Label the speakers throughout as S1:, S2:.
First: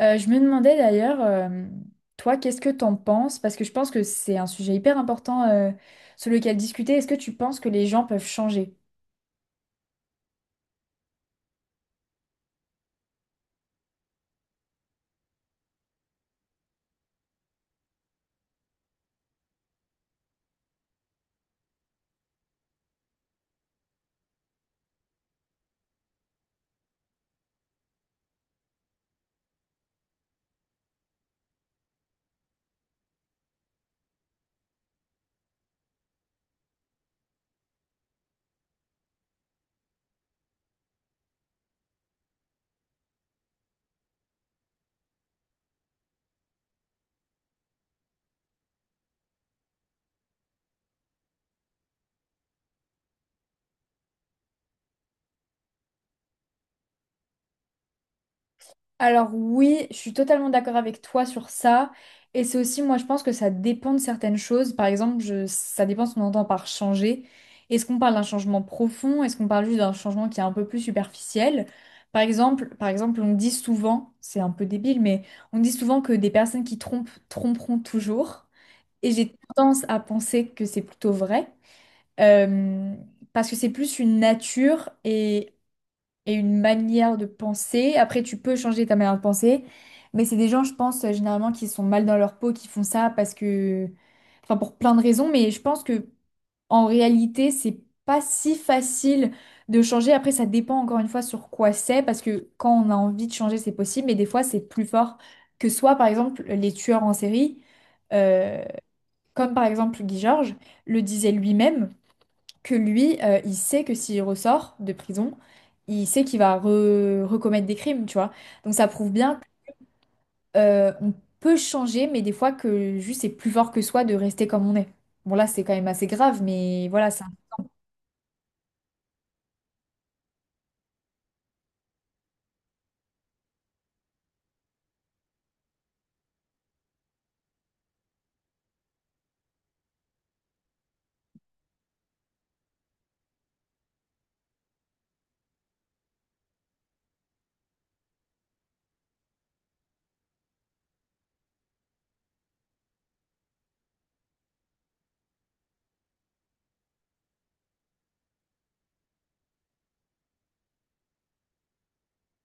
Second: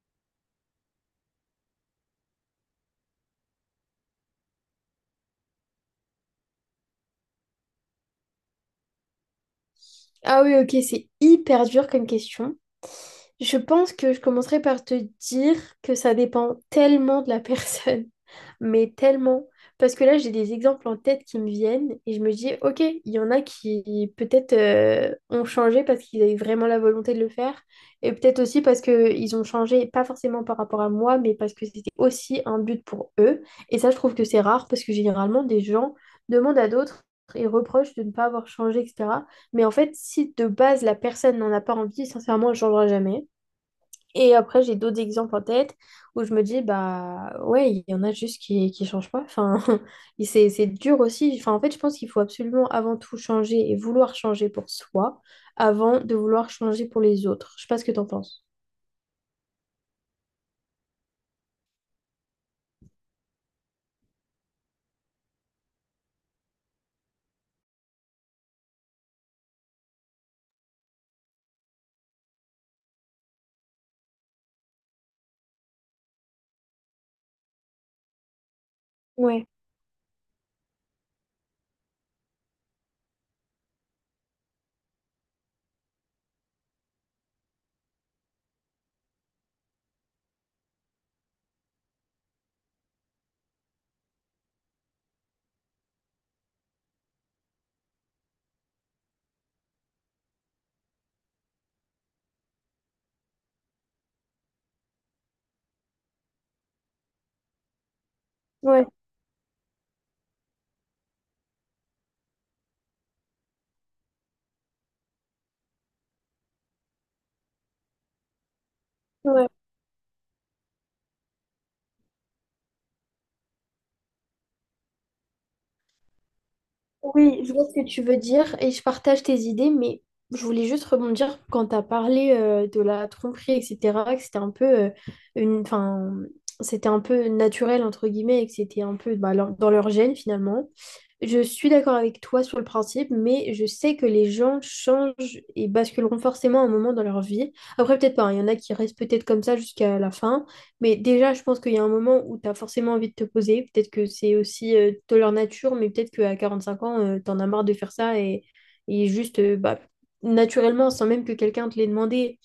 S1: Je me demandais d'ailleurs, toi, qu'est-ce que t'en penses? Parce que je pense que c'est un sujet hyper important sur lequel discuter. Est-ce que tu penses que les gens peuvent changer?
S2: Ah oui, ok, c'est hyper dur comme question. Je pense que je commencerai par te dire que ça dépend tellement de la personne, mais tellement. Parce que là, j'ai des exemples en tête qui me viennent et je me dis, ok, il y en a qui peut-être ont changé parce qu'ils avaient vraiment la volonté de le faire, et peut-être aussi parce qu'ils ont changé, pas forcément par rapport à moi, mais parce que c'était aussi un but pour eux. Et ça, je trouve que c'est rare parce que généralement, des gens demandent à d'autres et reprochent de ne pas avoir changé, etc. Mais en fait, si de base la personne n'en a pas envie, sincèrement, elle ne changera jamais. Et après, j'ai d'autres exemples en tête où je me dis, bah ouais, il y en a juste qui changent pas. Enfin, et c'est dur aussi. Enfin, en fait, je pense qu'il faut absolument avant tout changer et vouloir changer pour soi avant de vouloir changer pour les autres. Je sais pas ce que t'en penses.
S1: Alors oui, je suis totalement d'accord avec toi sur ça. Et c'est aussi, moi, je pense que ça dépend de certaines choses. Par exemple, ça dépend ce qu'on entend par changer. Est-ce qu'on parle d'un changement profond? Est-ce qu'on parle juste d'un changement qui est un peu plus superficiel? Par exemple, on dit souvent, c'est un peu débile, mais on dit souvent que des personnes qui trompent tromperont toujours. Et j'ai
S2: Ouais,
S1: tendance à penser que c'est plutôt vrai, euh, parce que c'est plus une nature et une manière de penser. Après, tu peux changer ta manière de penser, mais c'est des gens, je pense, généralement qui sont mal dans leur peau, qui font ça parce que, enfin, pour plein de raisons, mais je pense que en réalité, c'est pas si facile de changer. Après, ça dépend encore une fois sur quoi c'est, parce que quand on a envie de changer, c'est possible, mais des fois, c'est plus fort que soit, par exemple, les tueurs en série. euh,
S2: ouais,
S1: Comme par exemple Guy Georges le disait lui-même que lui, il sait que s'il ressort de prison, il sait qu'il va recommettre des crimes, tu vois. Donc ça prouve bien
S2: ouais.
S1: qu'on peut changer, mais des fois que juste c'est plus fort que soi de rester comme on est. Bon là, c'est quand même assez grave, mais voilà ça.
S2: Oui, je vois ce que tu veux dire et je partage tes idées, mais je voulais juste rebondir quand tu as parlé de la tromperie, etc., que c'était un peu une, enfin, c'était un peu naturel entre guillemets et que c'était un peu bah, leur- dans leur gène finalement. Je suis d'accord avec toi sur le principe, mais je sais que les gens changent et basculeront forcément un moment dans leur vie. Après, peut-être pas, hein, il y en a qui restent peut-être comme ça jusqu'à la fin, mais déjà, je pense qu'il y a un moment où tu as forcément envie de te poser. Peut-être que c'est aussi de leur nature, mais peut-être qu'à 5 ans, tu en as marre de faire ça et juste, bah, naturellement, sans même que quelqu'un te l'ait demandé,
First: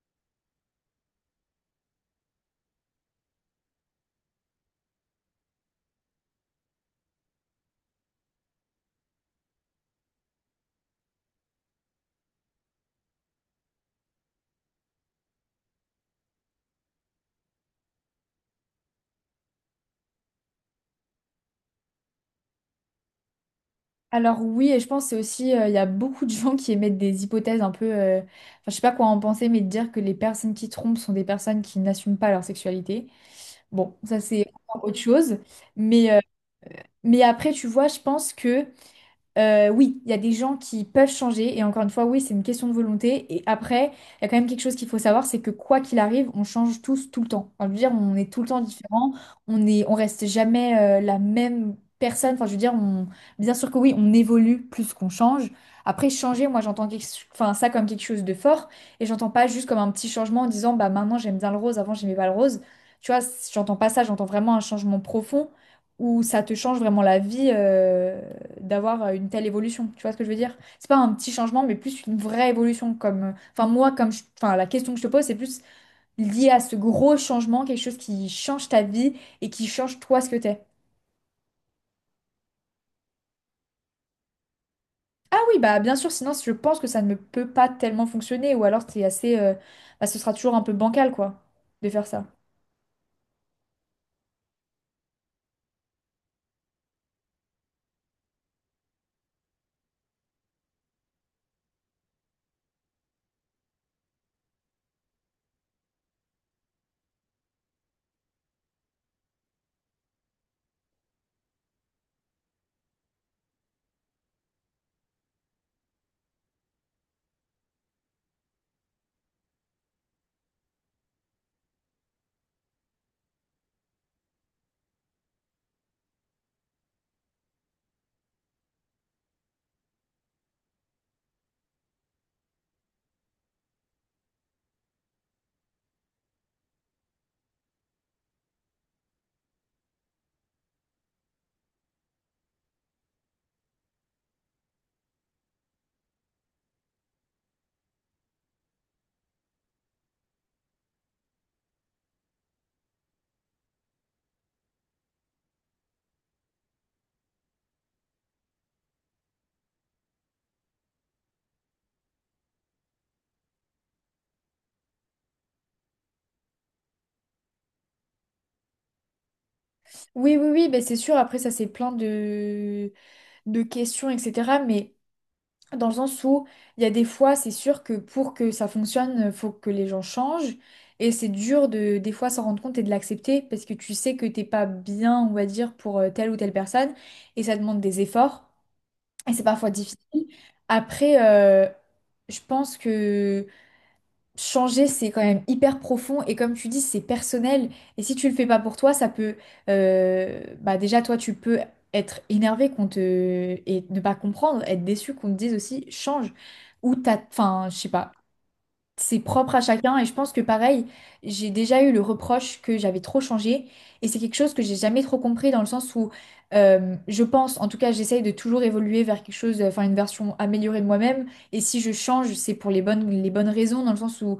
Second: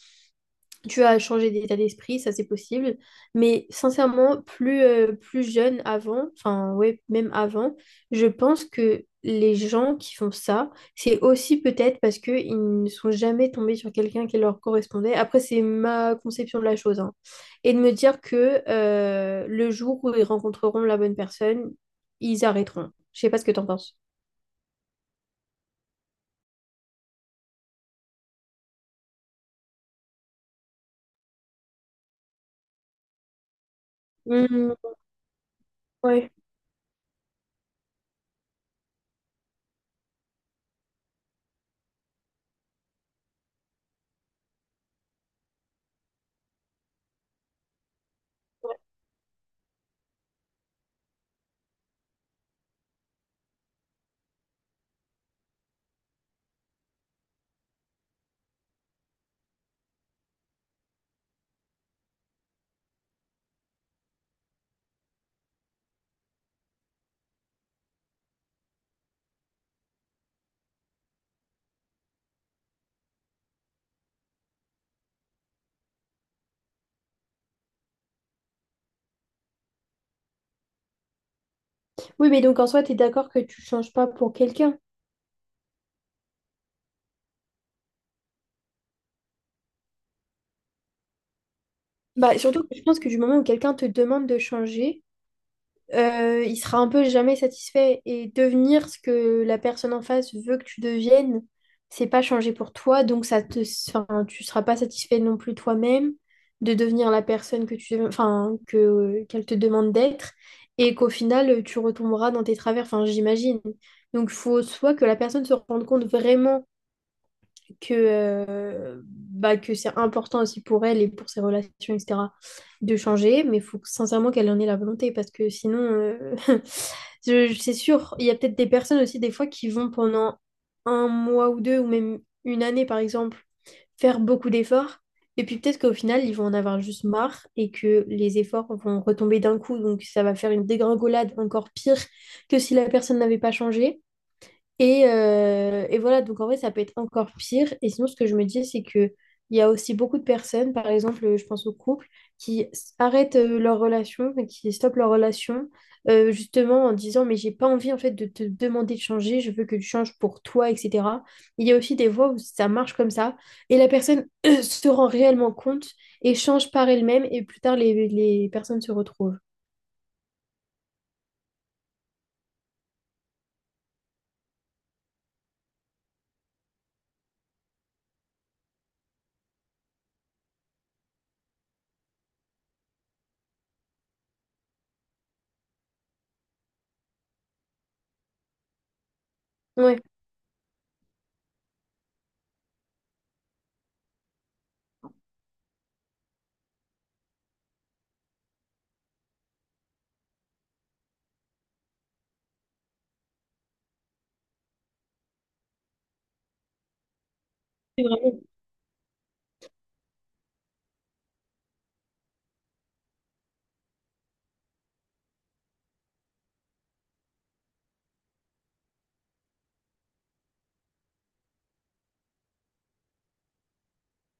S2: tu as changé d'état d'esprit, ça c'est possible. Mais sincèrement, plus, plus jeune avant, enfin ouais, même avant, je pense que les gens qui font ça, c'est aussi peut-être parce qu'ils ne sont jamais tombés sur quelqu'un qui leur correspondait. Après, c'est ma conception de la chose, hein. Et de me dire que le jour où ils rencontreront la bonne personne, ils arrêteront. Je sais pas ce que t'en penses.
S1: Alors oui, et je pense que c'est aussi, il y a beaucoup de gens qui émettent des hypothèses un peu, enfin, je sais pas quoi en penser, mais de dire que les personnes qui trompent sont des personnes qui n'assument pas leur sexualité. Bon, ça c'est
S2: Mhm,
S1: autre chose. Mais
S2: ouais.
S1: mais après, tu vois, je pense que oui, il y a des gens qui peuvent changer. Et encore une fois, oui, c'est une question de volonté. Et après, il y a quand même quelque chose qu'il faut savoir, c'est que quoi qu'il arrive, on change tous tout le temps. Enfin, je veux dire, on est tout le temps différent. On est, on reste jamais la même personne. Enfin, je veux dire, on, bien sûr que oui, on évolue plus qu'on change. Après, changer, moi, enfin, ça comme quelque chose de fort. Et j'entends pas juste comme un petit changement en disant, bah maintenant j'aime bien le rose, avant j'aimais pas le rose. Tu vois, j'entends pas ça. J'entends vraiment un changement profond où ça te change vraiment la vie d'avoir une telle évolution. Tu vois ce que je veux dire? C'est pas un petit changement, mais plus une vraie évolution. Comme, enfin moi, enfin la question que je te pose, c'est plus lié à ce gros changement, quelque chose qui change ta vie et qui change toi ce que t'es.
S2: Oui, mais donc en soi, tu es d'accord que tu changes pas pour quelqu'un.
S1: Ah oui, bah bien sûr. Sinon, je pense que ça ne peut pas tellement fonctionner, ou alors c'est assez, bah, ce sera toujours un peu bancal quoi, de faire ça.
S2: Bah, surtout, que je pense que du moment où quelqu'un te demande de changer, il sera un peu jamais satisfait. Et devenir ce que la personne en face veut que tu deviennes, c'est pas changer pour toi. Donc, ça te, enfin, tu seras pas satisfait non plus toi-même de devenir la personne que tu, enfin, que, qu'elle te demande d'être. Et qu'au final, tu retomberas dans tes travers. Enfin, j'imagine. Donc, faut soit que la personne se rende compte vraiment que, bah, que c'est important aussi pour elle et pour ses relations, etc., de changer, mais il faut que- sincèrement qu'elle en ait la volonté, parce que sinon, c'est sûr, il y a peut-être des personnes aussi, des fois, qui vont pendant 1 mois ou deux, ou même 1 année, par exemple, faire beaucoup d'efforts, et puis peut-être qu'au final, ils vont en avoir juste marre, et que les efforts vont retomber d'un coup, donc ça va faire une dégringolade encore pire que si la personne n'avait pas changé. Et voilà, donc en vrai, ça peut être encore pire. Et sinon, ce que je me dis, c'est que il y a aussi beaucoup de personnes, par exemple, je pense aux couples, qui s- arrêtent leur relation, mais qui stoppent leur relation, justement en disant, mais j'ai pas envie en fait de te demander de changer, je veux que tu changes pour toi, etc. Il y a aussi des fois où ça marche comme ça, et la personne se rend réellement compte et change par elle-même, et plus tard, les personnes se retrouvent.
S1: Oui, oui, oui, mais c'est sûr. Après, ça c'est plein de questions, etc. Mais dans le sens où il y a des fois, c'est sûr que pour que ça fonctionne, faut que les gens changent. Et c'est dur de des fois s'en rendre compte et de l'accepter parce que tu sais que t'es pas bien, on va dire, pour telle ou telle personne. Et ça demande des efforts. Et c'est parfois
S2: Ouais,
S1: difficile. Après, euh, je pense que changer, c'est quand même hyper profond et comme tu dis, c'est personnel. Et si tu le fais pas pour toi, ça peut, bah déjà toi, tu peux être énervé qu'on te et ne pas comprendre, être déçu qu'on te dise aussi change ou t'as, enfin, je sais
S2: c'est
S1: pas
S2: vraiment.
S1: c'est propre à chacun et je pense que pareil, j'ai déjà eu le reproche que j'avais trop changé et c'est quelque chose que j'ai jamais trop compris dans le sens où je pense, en tout cas j'essaye de toujours évoluer vers quelque chose, enfin une version améliorée de moi-même et si je change c'est pour les bonnes raisons dans le sens où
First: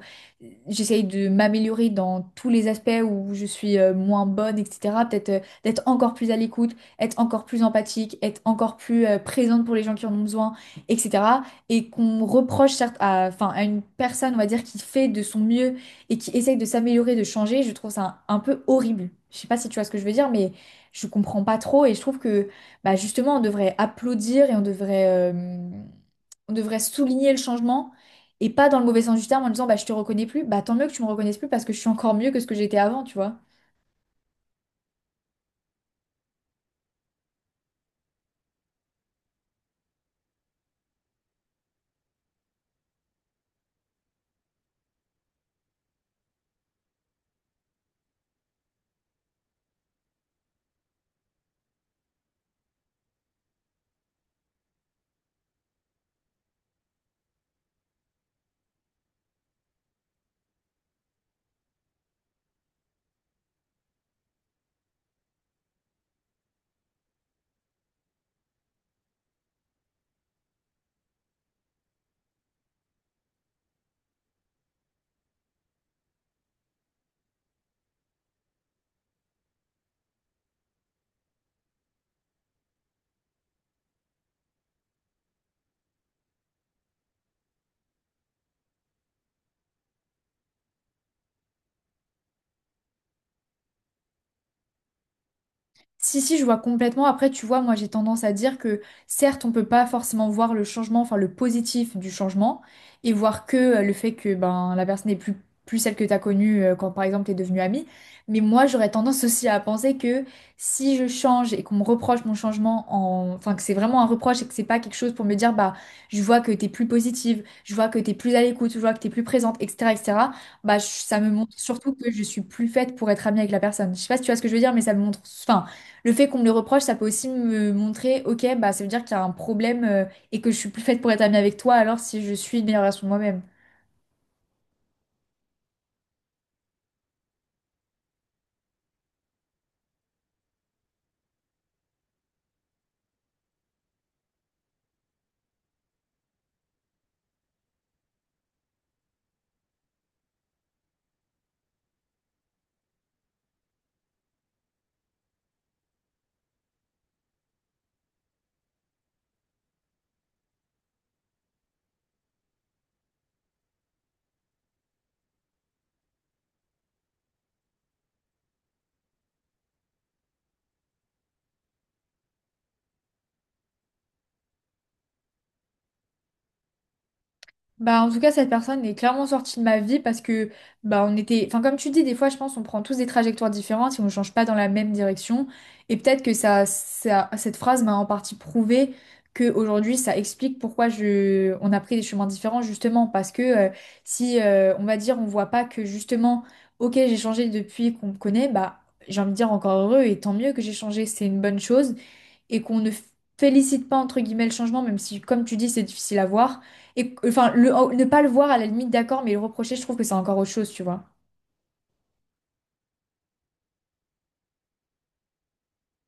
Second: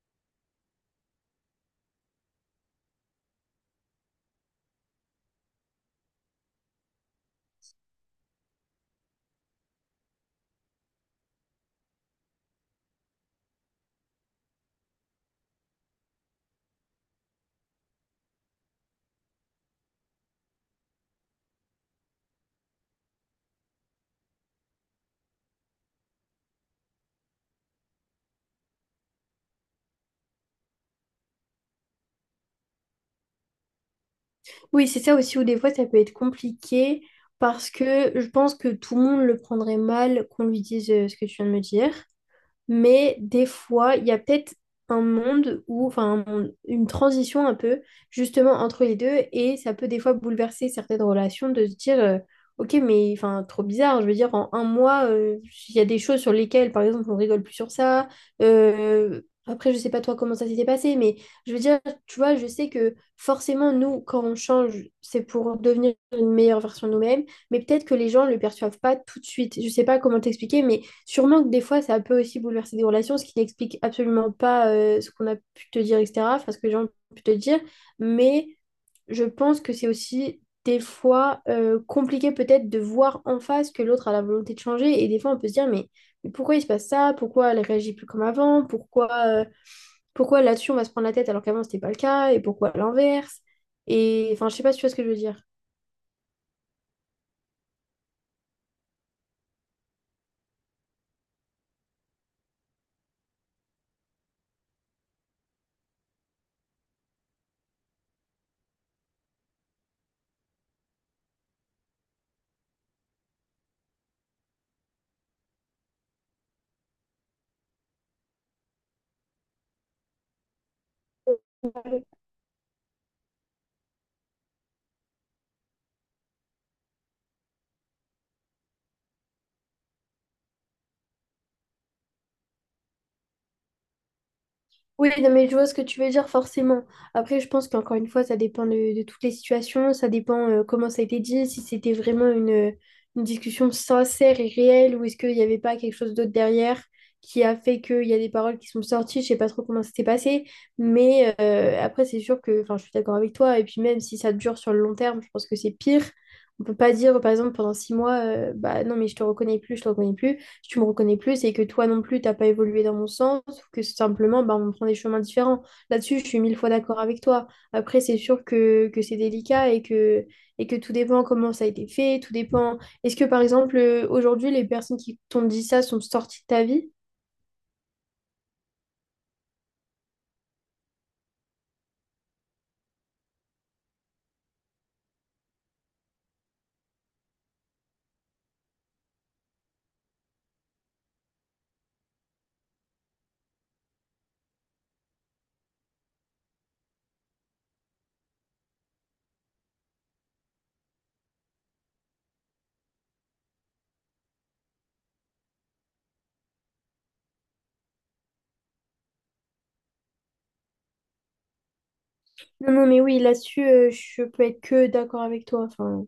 S1: j'essaye de m'améliorer dans tous les aspects où je suis moins bonne, etc. Peut-être d'être encore plus à l'écoute, être encore plus empathique, être encore plus présente pour les gens qui en ont besoin, etc et qu'on reproche certes à, enfin, à une personne, on va dire, qui fait de son mieux et qui essaye de s'améliorer, de changer, je trouve ça un peu horrible. Je sais pas si tu vois ce que je veux dire, mais je comprends pas trop et je trouve que bah, justement, on devrait applaudir et euh, on devrait souligner le changement et pas dans le mauvais sens du terme en disant bah, je te reconnais plus, bah tant mieux que tu me reconnaisses plus parce que je suis encore mieux que ce que j'étais avant, tu vois.
S2: Oui, c'est ça aussi où des fois ça peut être compliqué parce que je pense que tout le monde le prendrait mal qu'on lui dise ce que tu viens de me dire. Mais des fois, il y a peut-être un monde où, enfin, un monde- une transition un peu, justement, entre les deux, et ça peut des fois bouleverser certaines relations de se dire, ok, mais enfin, trop bizarre, je veux dire, en 1 mois, il y a des choses sur lesquelles, par exemple, on rigole plus sur ça. Euh, après, je sais pas toi comment ça s'était passé, mais je veux dire, tu vois, je sais que forcément, nous, quand on change, c'est pour devenir une meilleure version de nous-mêmes, mais peut-être que les gens le perçoivent pas tout de suite. Je sais pas comment t'expliquer, mais sûrement que des fois, ça peut aussi bouleverser des relations, ce qui n'explique absolument pas ce qu'on a pu te dire, etc., enfin, ce que les gens ont pu te dire. Mais je pense que c'est aussi des fois compliqué peut-être de voir en face que l'autre a la volonté de changer. Et des fois, on peut se dire, mais pourquoi il se passe ça? Pourquoi elle réagit plus comme avant? Pourquoi, pourquoi là-dessus, on va se prendre la tête alors qu'avant, c'était pas le cas? Et pourquoi à l'inverse? Et enfin, je sais pas si tu vois ce que je veux dire.
S1: Si, si, je vois complètement. Après, tu vois, moi, j'ai tendance à dire que certes, on peut pas forcément voir le changement, enfin le positif du changement, et voir que le fait que ben la personne n'est plus, plus celle que tu as connue quand, par exemple, tu es devenue amie. Mais moi, j'aurais tendance aussi à penser que si je change et qu'on me reproche mon changement, enfin que c'est vraiment un reproche et que c'est pas quelque chose pour me dire, bah, je vois que t'es plus positive, je vois que t'es plus à l'écoute, je vois que t'es plus présente, etc., etc., bah, ça me montre surtout que je suis plus faite pour être amie avec la personne. Je sais pas si tu vois ce que je veux dire, mais ça me montre... Enfin, le fait qu'on me le reproche, ça peut aussi me montrer, ok, bah ça veut dire qu'il y a un problème et que je suis plus faite pour être amie avec toi alors si je suis une meilleure version de moi-même.
S2: Oui, non, mais je vois ce que tu veux dire forcément. Après, je pense qu'encore une fois, ça dépend de toutes les situations, ça dépend comment ça a été dit, si c'était vraiment une discussion sincère et réelle ou est-ce qu'il n'y avait pas quelque chose d'autre derrière qui a fait qu'il y a des paroles qui sont sorties. Je sais pas trop comment ça s'est passé, mais après, c'est sûr que enfin, je suis d'accord avec toi. Et puis même si ça dure sur le long terme, je pense que c'est pire. On peut pas dire, par exemple, pendant 6 mois, bah non, mais je te reconnais plus, tu me reconnais plus et que toi non plus, t'as pas évolué dans mon sens, ou que simplement, bah, on prend des chemins différents. Là-dessus, je suis 1000 fois d'accord avec toi. Après, c'est sûr que c'est délicat et que tout dépend comment ça a été fait, tout dépend. Est-ce que, par exemple, aujourd'hui, les personnes qui t'ont dit ça sont sorties de ta vie?
S1: Bah, en tout cas, cette personne est clairement sortie de ma vie parce que, bah, on était, enfin, comme tu dis, des fois, je pense, on prend tous des trajectoires différentes et on ne change pas dans la même direction. Et peut-être que cette phrase m'a en partie prouvé que aujourd'hui, ça explique pourquoi je, on a pris des chemins différents, justement, parce que si, on va dire, on voit pas que justement, ok, j'ai changé depuis qu'on me connaît, bah, j'ai envie de dire encore heureux et tant mieux que j'ai changé, c'est une bonne chose et qu'on ne félicite pas entre guillemets le changement, même si, comme tu dis, c'est difficile à voir. Et enfin, le, ne pas le voir à la limite, d'accord, mais le reprocher, je trouve que c'est encore autre chose, tu vois.
S2: Non, non, mais oui, là-dessus, je peux être que d'accord avec toi. Enfin,